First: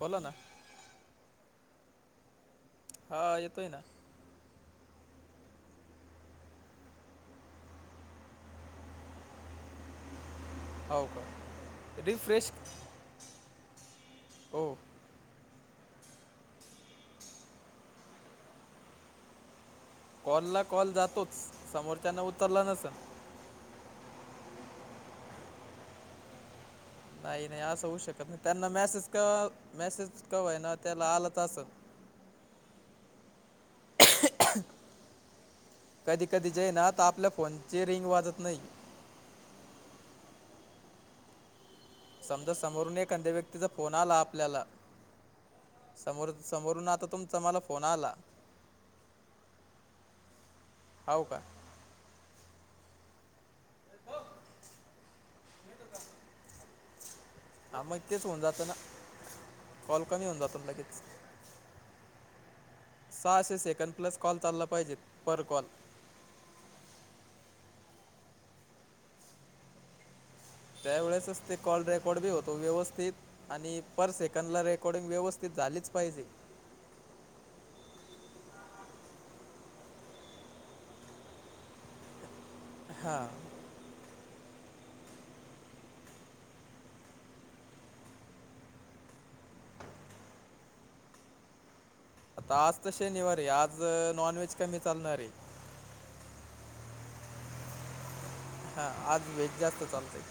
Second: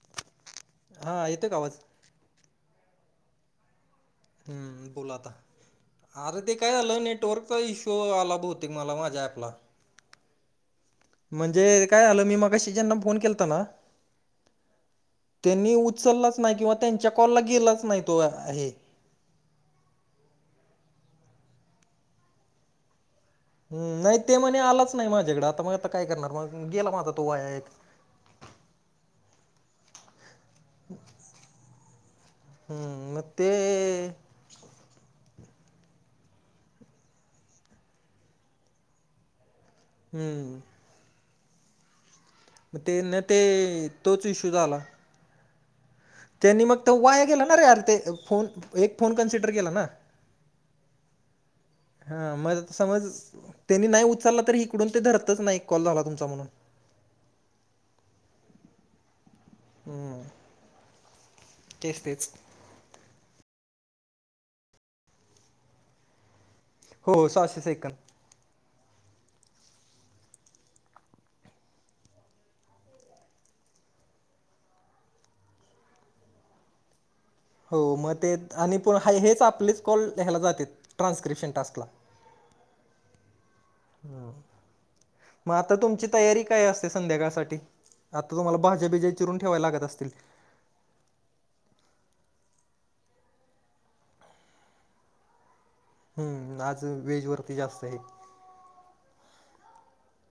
बोला ना. हा येतोय का आवाज? हा येतोय ना. हम्म बोला आता. अरे ते काय झालं नेटवर्कचा इश्यू आला बहुतेक मला माझ्या ॲपला. हो. का म्हणजे काय झालं मी रिफ्रेश मगाशी ज्यांना फोन केलताना हो त्यांनी उचललाच नाही किंवा त्यांच्या कॉलला गेलाच नाही तो ऍ हे. कॉल ला कॉल जातोच समोरच्यान उचलला नसल. हुं नाही ते म्हणे आलाच नाही माझ्याकड आता मग आता काय करणार मग गेला मा नाही नाही असं होऊ शकत नाही त्यांना मेसेज क मेसेज का होईना त्याना आलंच असेल. हम्म म ते कधी कधी जे ए ना आता आपल्या फोनची रिंग वाजत नाही. हम्म. समजा मग समोरून ते न एखांद्या व्यक्तीचा ते फोन आला तोच इश्यू आपल्याला झाला. समोर त्यांनी मग समोरून तो आता वाया तुमचा केेला ना मला रे अर फोन ते आला फोन एक फोन कन्सिडर केला ना. हाव का. हा मग समज त्यांनी नाही उचलला तरी इकडून ते धरतच ना एक कॉल झाला तुमचा म्हणून. हा मग तेच होऊन जातं ना. कॉल हम्म कमी होऊन जातो ना लगेच. तेच तेच सहाशे सेकंड प्लस कॉल चालला पाहिजे पर कॉल. हो सहाशे सेकंद. त्यावेेळेसच ते कॉल रेकॉर्ड बी होतो व्यवस्थित आणि पर सेकंद ला रेकॉर्डिंग व्यवस्थित झालीच पाहिजे. हो मग ते आणि प ह हेच आपलेच कॉल ह्याला जाते ट्रान्स्क्रिप्शन टास्कला. हां. हम. मग आता तुमची तयारी काय असते संध्याकाळ साठी आता तुम्हाला भाज्या बिज्या चिरून ठेवाय लागत असतील. आता आज तर शनिवारी आहे नॉनव्हेज कमी चालणार आहे. हम्म आज वेज वरती जास्त हे. हा आज वेज जास्त चालतय.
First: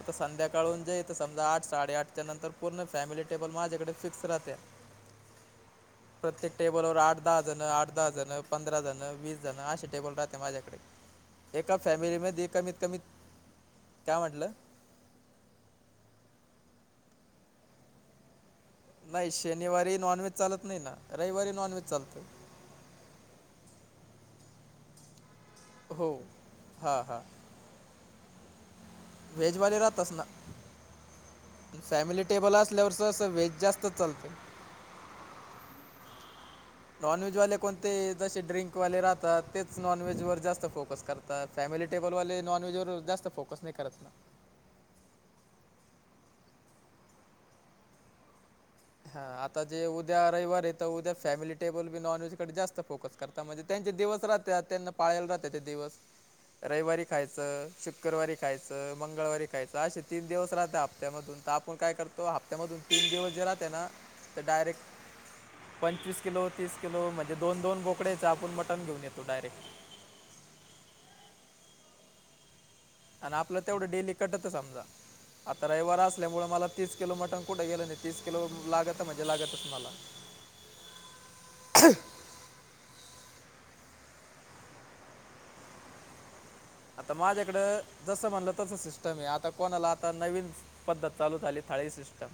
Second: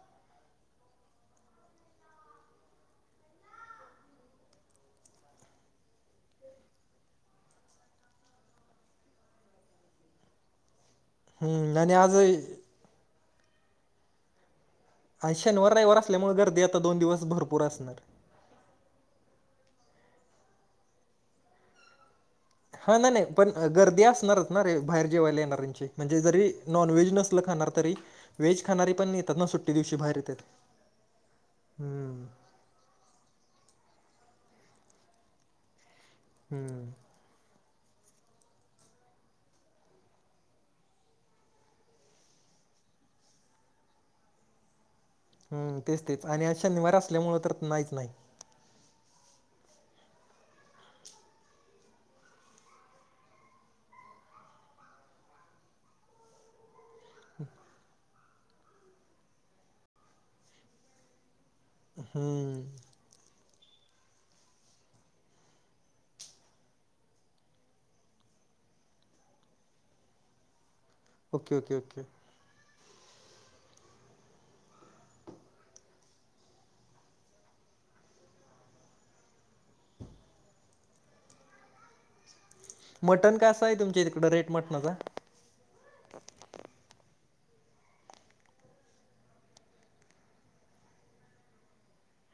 आता संध्याकाळून जे इथ समजा आठ साडेआठच्या नंतर पूर्ण फॅमिली टेबल माझ्याकडे फिक्स राहत्या. [inaudible] प्रत्येक टेबलवर आठ दहा जण आठ दहा जण पंधरा जण वीस जण असे टेबल राहते माझ्याकडे. [inaudible] एका आणि आज फॅमिलीमध्ये कमीत कमीत काय म्हटलं आणि शनिवार रविवार असल्यामुळ गर्दी आता दोन दिवस भरपूर असणार. नाही शनिवारी नॉनव्हेज चालत नाही ना रविवारी नॉनव्हेज चालतय. हा नाही नाही पण गर्दी असणारच ना रे बाहेर जेवायला येणार्यांची. हो म्हणजे जरी हां नॉनव्हेज हां नसल खणार तरी व्हेज खाणारी पण येतात ना सुट्टी व्हेजवाले दिवशी राहतच बाहेर ना येतात हम्म. आपल्याकडचं असं वेज जास्तच चालतं. हम्म. नॉनवेजवाले कोणते जसे ड्रिंकवाले राहतात तेच नॉनव्हेजवर जास्त फोकस करतात. फॅमिली टेबलवाले नॉन व्हेज वर जास्त फोकस नाही करत. हम्म तेच तेच आणि आज शनिवार असल्या मूळ तर नाहीच नाही. हा आता जे उद्या रविवार आहे त उद्या फॅमिली टेबल बि नॉन व्हेज कडे जास्त फोकस करता म्हणजे त्यांचे दिवस राहत्यात त्यांना पाळाला राहते ते दिवस. रविवारी खायचं शुक्रवारी खायचं मंगळवारी खायचं असे तीन दिवस राहता हप्त्यामधून तर आप आपण काय करतो हम्म हप्त्यामधून तीन दिवस जे राहते ना ते डायरेक्ट पंचवीस किलो तसिल म्हणजे दोन दोन बोकडेच आपण मटण घेन येतो डायरेक्ट ओके ओके ओके आणि आपलं तेवढं डेली कटत समजा आता रविवार असल्यामुळे मला तीस किलो मटण कुठे गेलं नाही तीस किलो लागत म्हणजे लागतच मला ह ह मटण कासं आहे तुमच्या इकडं रेट मटणाचा आता माझ्याकडं जसं म्हणलं तस सिस्टम आहे आता कोणाला आता नवीन पद्धत चालू झाली थाळी सिस्टम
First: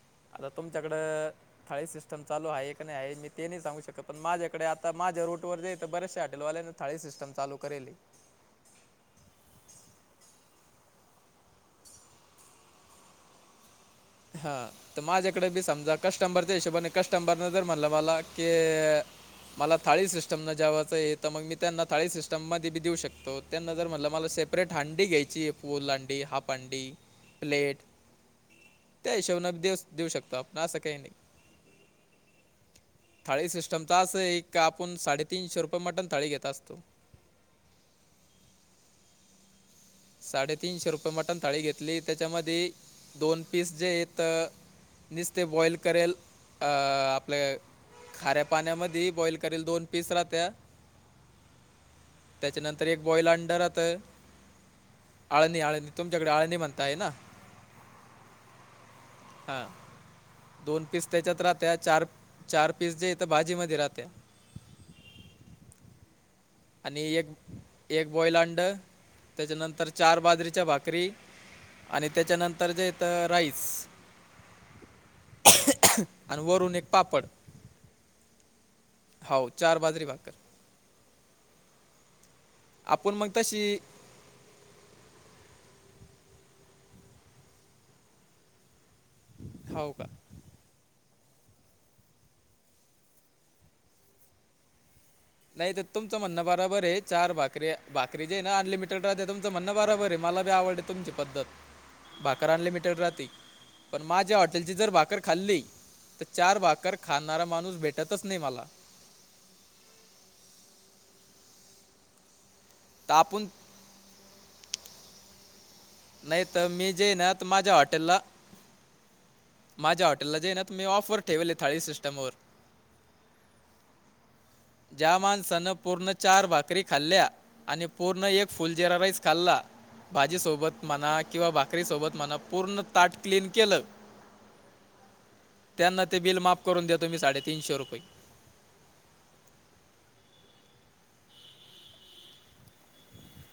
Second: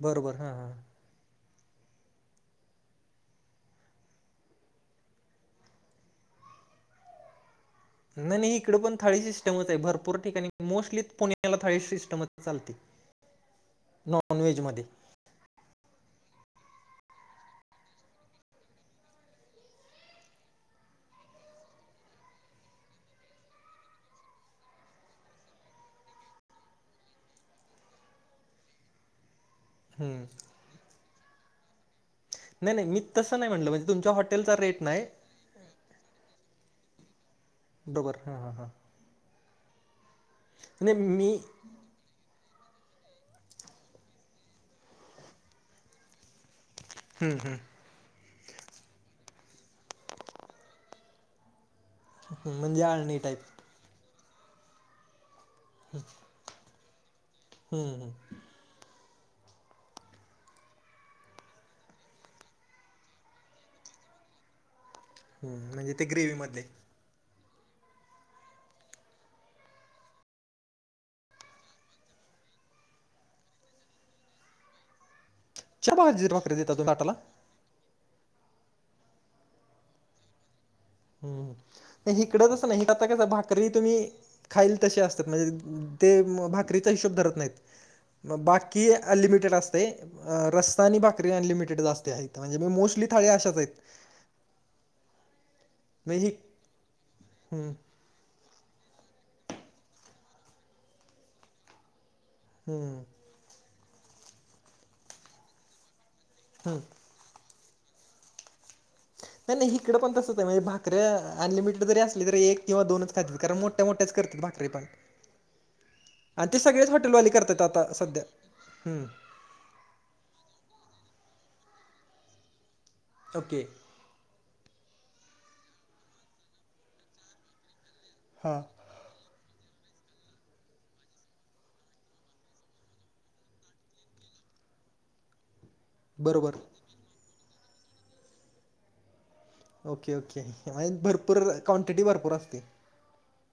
बरोबर आता हां हां तुमच्याकडं खाळी सिस्टम चाल आहेी नाही आहे मी ते नाही सांगू शकत पण माझ्याकडे आता माझ्या रूटवर जेेत तर बरेचशे हॉटलवाल्या थळी सिस्टम चाू करेली नाही नाही इकडे पण थाळी सिस्टमच आहे भरपूर ठिकाणी मोस्टली पुण्याला थाळी सिस्टमच चालते हा नॉनव्हेजमध्ये तर माझ्या ी समजा कस्टबरच्या हिशोबाने कस्टंबरने जर म्हणलं मला की मला थाळी सिस्टम न जेवाचं आहे तर मग मी त्यांना थाळी सिटम मध्ये बी देऊ शकतो त्यानंतर म्हटलं मला सेपरेट हंडी घ्यायची फुल हंडी हाफ हंडी प्लेट त्या हिशोबने देऊ देऊ हम्म शकतो आपण असं काही नाही नाही नाही मी तसं नाही थाळी म्हटलं म्हणजे सिस्टमचा तुमच्या अस हॉटेलचा एक रेट आपण नाही साडेतीनशे रुपये मटण थाळी घेत असतो डोबर हां हां हां साडेतीीनशे नाही रुपे मट मी तळी घेत त्याच्यामध्ये दोन पीस जे य नसते बॉईल करेल अ हम्म हम्म आपल्या खऱ्या पाण्यामध्ये बॉइल करेल दोन पीस राहत्या हम्म, म्हणजे त्याच्यानंतर एक आळणी बॉईल टाईप अंडर आता आळणी आळणी तुमच्याकडे आळणी म्हणताय ना हम् हम हा दोन पीस त्याच्यात राहते चार चार पीस जे इथ भाजी मध्ये राहते हम् म्हणजे ते ग्रेवी मधले आणि एक एक बॉइल अंड त्याच्यानंतर चार बाजरीच्या भाकरी आणि त्याच्यानंतर जे येत राईस च भाजर आणि भाकरी वरून दता एक तुम्ही आटाला पापड होा चार बाजरी भाग कर हम् हकडंचसं ना हिट आता आपण कस मग तशी भाकरी तुम्ही खाईल तसे असतात म्हणजे ते भाकरीचा हिशोब धरत नाहीत मग बाकी क अनलिमिटेडते हो का रस्ता आणि भाकरी अनलिमिटेड जास्त आहेत म्हणजे मी मोस्टली थाळी अशाच आहेत नाही तर तुमचं म्हणजे ही म्हणणं बराबर आहे चार भाकरी हम्म बाक के ना अनलिमिटड राह तुचं म्हणं बबर आहे मलाी आवडते तुमची पद्धत भाकर अनलिमिटेड हम्म राह पण माझ्या हॉटेलची जर भाकर खाल्ली तर चार हम्म भाकर खाणारा माणूस भेटतच नाही मला नाही नाही इकडे पण तसंच आहे म्हणजे भाकरे अनलिमिटेड जरी असले तरी एक किंवा तर दोनच खातात आपण कारण मोठ मोठ्याच करतात भाकरी पण नाही आणि ते तर सगळेच मी जे आहे हॉटेलवाले ना तर करतात माझ्या आता हॉटेलला सध्या हम्म माझ्या हॉटेलाे ना त मी ऑफर ठेवलले थळी सिस्टमवर ओके ज्या माणसानं पूर्ण चार भाकरी खाल्ल्या आणि पूर्ण एक हां फुल जिरा रईस कल्ला भाजीसोबत म्हणा किंवा भाकरी सोबत म्हणा पूर्ण ताट क्लीन केलं त्यांना ते बिल बरोबर माफ करून द्या तुम्ही साडेतीनशे रुपये ओके ओके भरपूर क्वांटीटी भरपूर अस ती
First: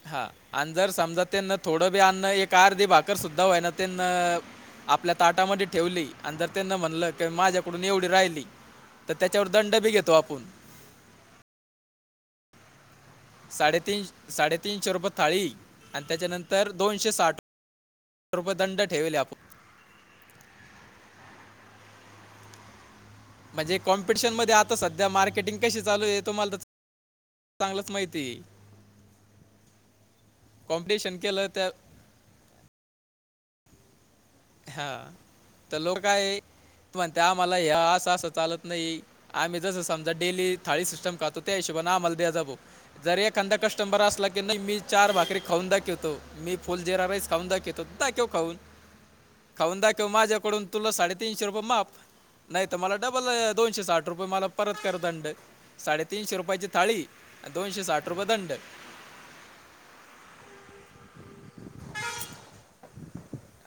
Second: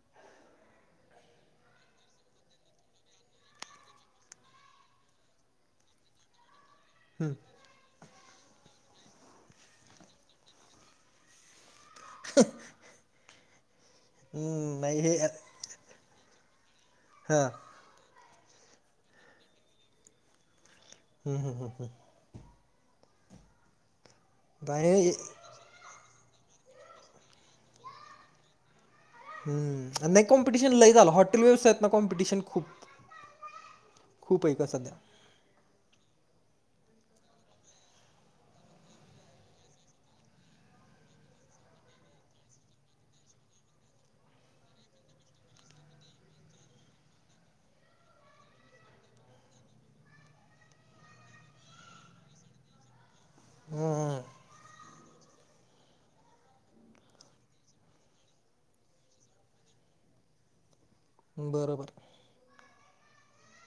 हा आणि जर समजा त्यांना थोडं बी अन्न एक अर्धी भाकर सुद्धा होय ना त्यांना आपल्या ताटामध्ये ठेवली आणि जर त्यांना म्हणलं क माझ्याकडून एवढी राहिली तर त्याच्यावर दंड बी घेतो आपण ह साडेतीन साडेतीीनशे रुपये थाळी आणि त्याच्यानंतर दोनशे साठ हां रुपये दंड ठेवेले आपण हम् हम हम हम म्हणजे कॉमपिटिशन मध्ये आता सध्या नाही म्केटिंग कशी चालू आहे तुम्हाला तर चांगलंच माहिती आहे हम् नाही कॉम्पिटिशन लय झालं हॉटेल केलं त्या व्यवसायत ना कॉम्पिटिशन खूप खूप आहे का हा सध्या तर लोकय म्हणते आम्हाला हे असं असं चालत नाही आम्ही जसं समजा डेली थाळी सिस्टम खातो त्या हिशोबने आम्हाला द्या जाबो जर एखादा कस्टंबर असला की नाही मी चार भाकरी खाऊन दाखवतो मी फुल जेरा राईस खान दाखवेतो दाखव खऊन खाऊन दाखव माझ्याकडून तुला साडेतीीनशे रुपये माफ नाही त मला डबल दोशे साठ रुपये हम्म मला परत कर दंड साडेतीीनशे रुपयाची थाळी दोनशे साठ रुपये दंड बरोबर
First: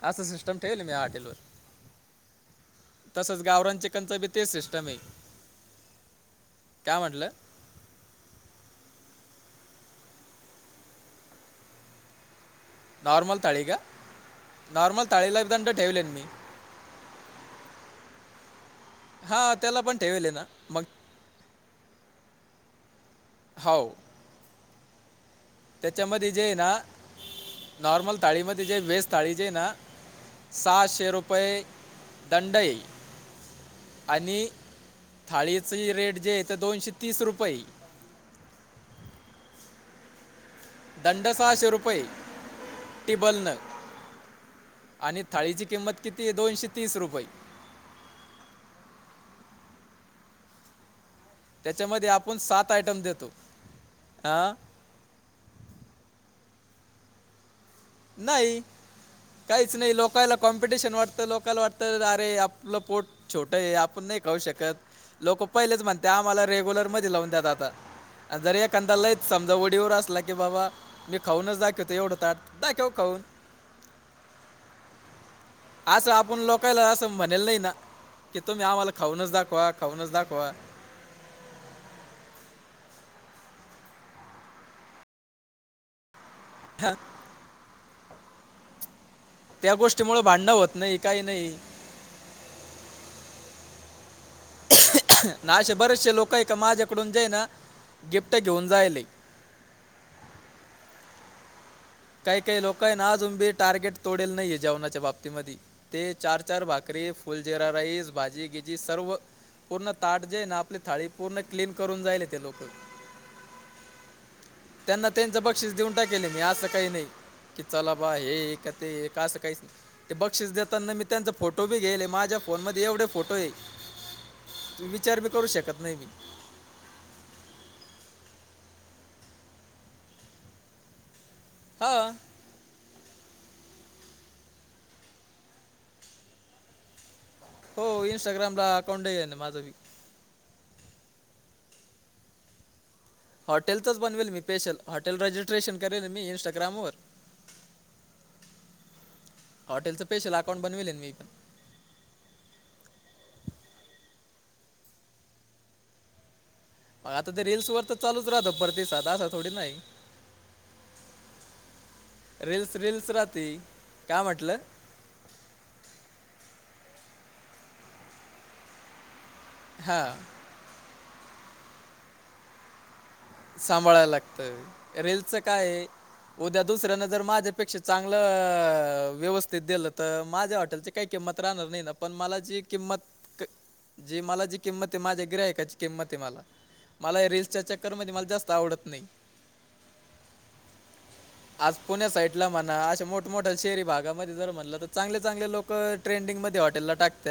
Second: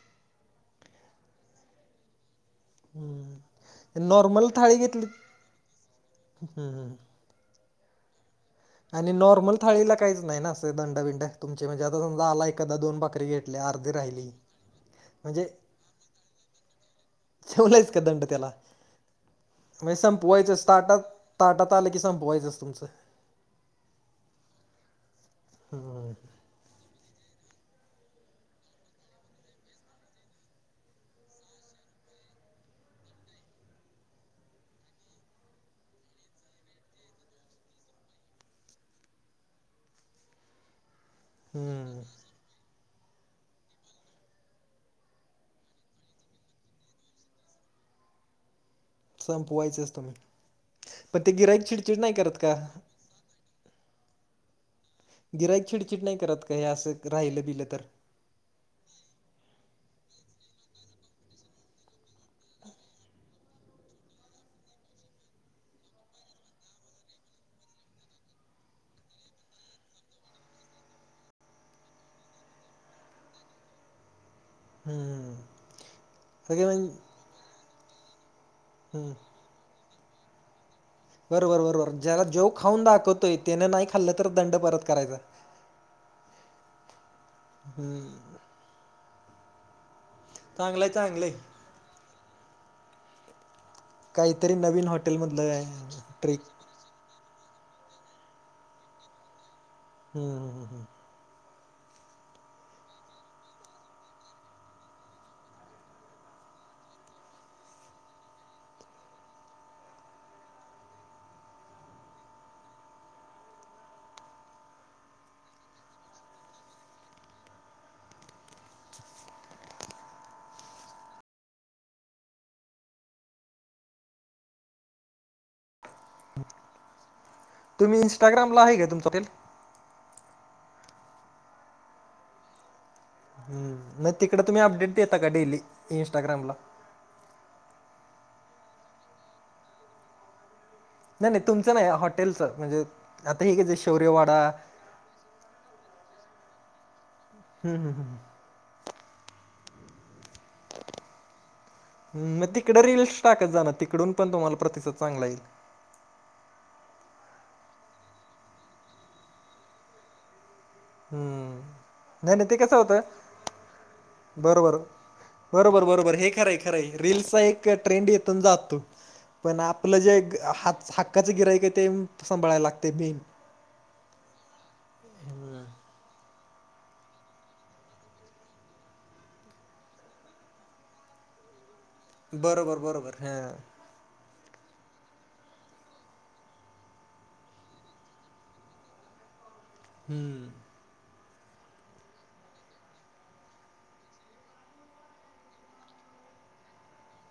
असं सिस्टम ठेवल मी हॉटेल वर तसच गावराां च हम्म कंच बी ते नॉर्मल थाळी सिस्टम आहे घेतली हम्म काय म्हटलं आणि नॉर्मल थाळीला काहीच नाही ना असं दंडबिंड तुमचे म्हणजे आता समजा आलाय कदा दोन बाकरी नॉर्मल थाळी घेतल्या का अर्धी राहिली नॉर्मल थाळीला म्हणजे दंड ठेवले मी ठेवलायच का दंड त्याला हां त्याला म पण ठेवले ना संपवायचच मग ताटात ताटात आलं की सांपवायचं तुमचं. होव. त्याच्यामध्ये जे ना नॉर्मल थाळीमध्ये जे वेस्ट थाळी जे ना सहाशे रुपये दंडय. आणि थाळीच रेट जे आहे ते दोनशे तीस रुपये. दंड साहशे हम्म रुपये. टिबल न आणि थाळीची किंमत कितीय दोनशे तीस रुपये. संपवायचंच तुम्ही. मण ते गिराईक चिडचिड त्याच्यामध्ये नाही आपण करत का? सात आयटम देतो हां गिराईक चिडचिड नाही करत का हे असं राहिलं बियलं तर. नाही. काहीच नाही लोकाला कॉम्पिटिशन वाटत लोकाला वाटतं अरे आपलं पोट छोटय आपण नाही खाहू शकत लोक पहिलेच म्हणते आम्हाला रेग्युलर मध्ये लवून द्या दादा. जर एखांदा लईच समजा वडीवर असला की बाबा मी खाऊनच दाखिवतो एवढं ताट. दाकेेव खाऊन. हम्म. असं आपण सगळे लोकायला म्हण असं म्हणेल नाही ना की तुम्ही आम्हाला हम्म खाऊनच दाखवा खाऊनच दाखवा. बरोबर बरोबर ज्याला जेव खाऊन दाखवतोय त्यान नाही खाल्लं तर दंड परत करायचा. [inaudible] [inaudible] ठ हम्म. त्या गोष्टी मुळ भांडणं होत चांगलंय नाही काही चांगलंय नाही. काहीतरी. नवीन ना अ हॉटेलमधलं असे बरेचसे लोक ट्रिक हय ना माझ्याकडून जेना गिफ्ट घेऊन जायलय. हम् हम हम. काही काही लोक आहे ना आजुन भी टार्गेट तोडेल नाहीये जेवणाच्या बाबतीमधी. ते चार चार भाकरी फुल जिरा राईस भाजी गिजी सर्व. पूर्ण ताट जे ना आपली थाळी पूर्ण क्लीन करून जाईल ते लोक. त्यांना त्यांच बक्षीस देऊन टाकले मी असं काही नाही. की चला बा हे का ते का असं काहीच न‌इ. ते बक्षीस देताना मी त्यांचे फोटो बी घेले माझ्या फोन मध्ये एवढे फोटोय. तू विचार बी करू शकत नाही मी. तुम्ही इन्स्टाग्रामला आहे का तुमच तेन? हो. हम्म मग तिकड तुम्ही अपडेट देता का डेली इन्स्टाग्रामला. हो इनस्टाग्रामला अकांटही आहे माझ बी. नाही नाही तुमचं नाही हॉटेलचं म्हणजे आता हे कस हॉटेलचंच बनवेल मी शौर्यवाडा. स्पेशल हॉटेल रजिस्ट्रेशन करेन मी इंस्टाग्रामवर. हम हम हम. हॉटेलंच स्पेशल अकाउंट बनवलेल मी पण. मग तिकड रील्स टाकत जाणं तिकडून पण तुम्हाला प्रतिसाद चांगला येईल. मग आता ते रील्सवर तर चालुच राहतं प्रतीसाद अस थोडी ना हाय. हम्म नाही नाही ते कस रील्स होत रील्स राहते काय म्हटलं बरोबर. बरोबर बरोबर हे खरंय खरंय रील्सचा एक ट्रेंड येतो आन जातो. पण आपलं हां जे ह हक्काचं गिराईक आहे ते साभाळायला लागतय मेन. सांभाळायला लागत रेलचं काये. उद्या दुसऱ्यान जर माझ्यापेक्षा चांगलं व्यवस्थित दिलं तर माझ्या हॉटेलचे काही किंमत राहणार नाही ना पण मला जी बरोबर बरोबर किंमत हां जी मला जी किंमत आहे माझ्या ग्राहकाची किंमत आहे मला मला या रीलल्च्या चक्करमध्ये जास्त आवडत नाही. हम आज पुण्या साईडला म्हणा अशा मोठमोठ्या शहरी भागामध्ये जर म्हणलं तर चांगले चांगले लोक. ल ट्रेंडिंगमध्ये हॉटेलला टाकत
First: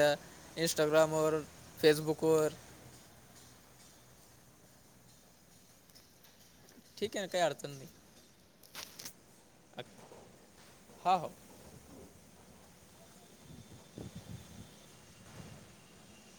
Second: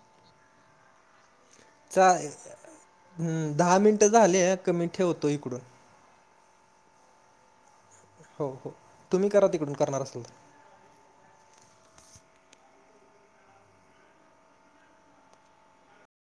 इंस्टाग्रामवर. फेसबुकवर हम् दहा मिनटं झाले क मी ठेवतो इकडून. ठीक आहे ना काही अडचण नाही. हो हो तुम्ही करा तिकडून करणार असाल तर. हा हो [unintelligible]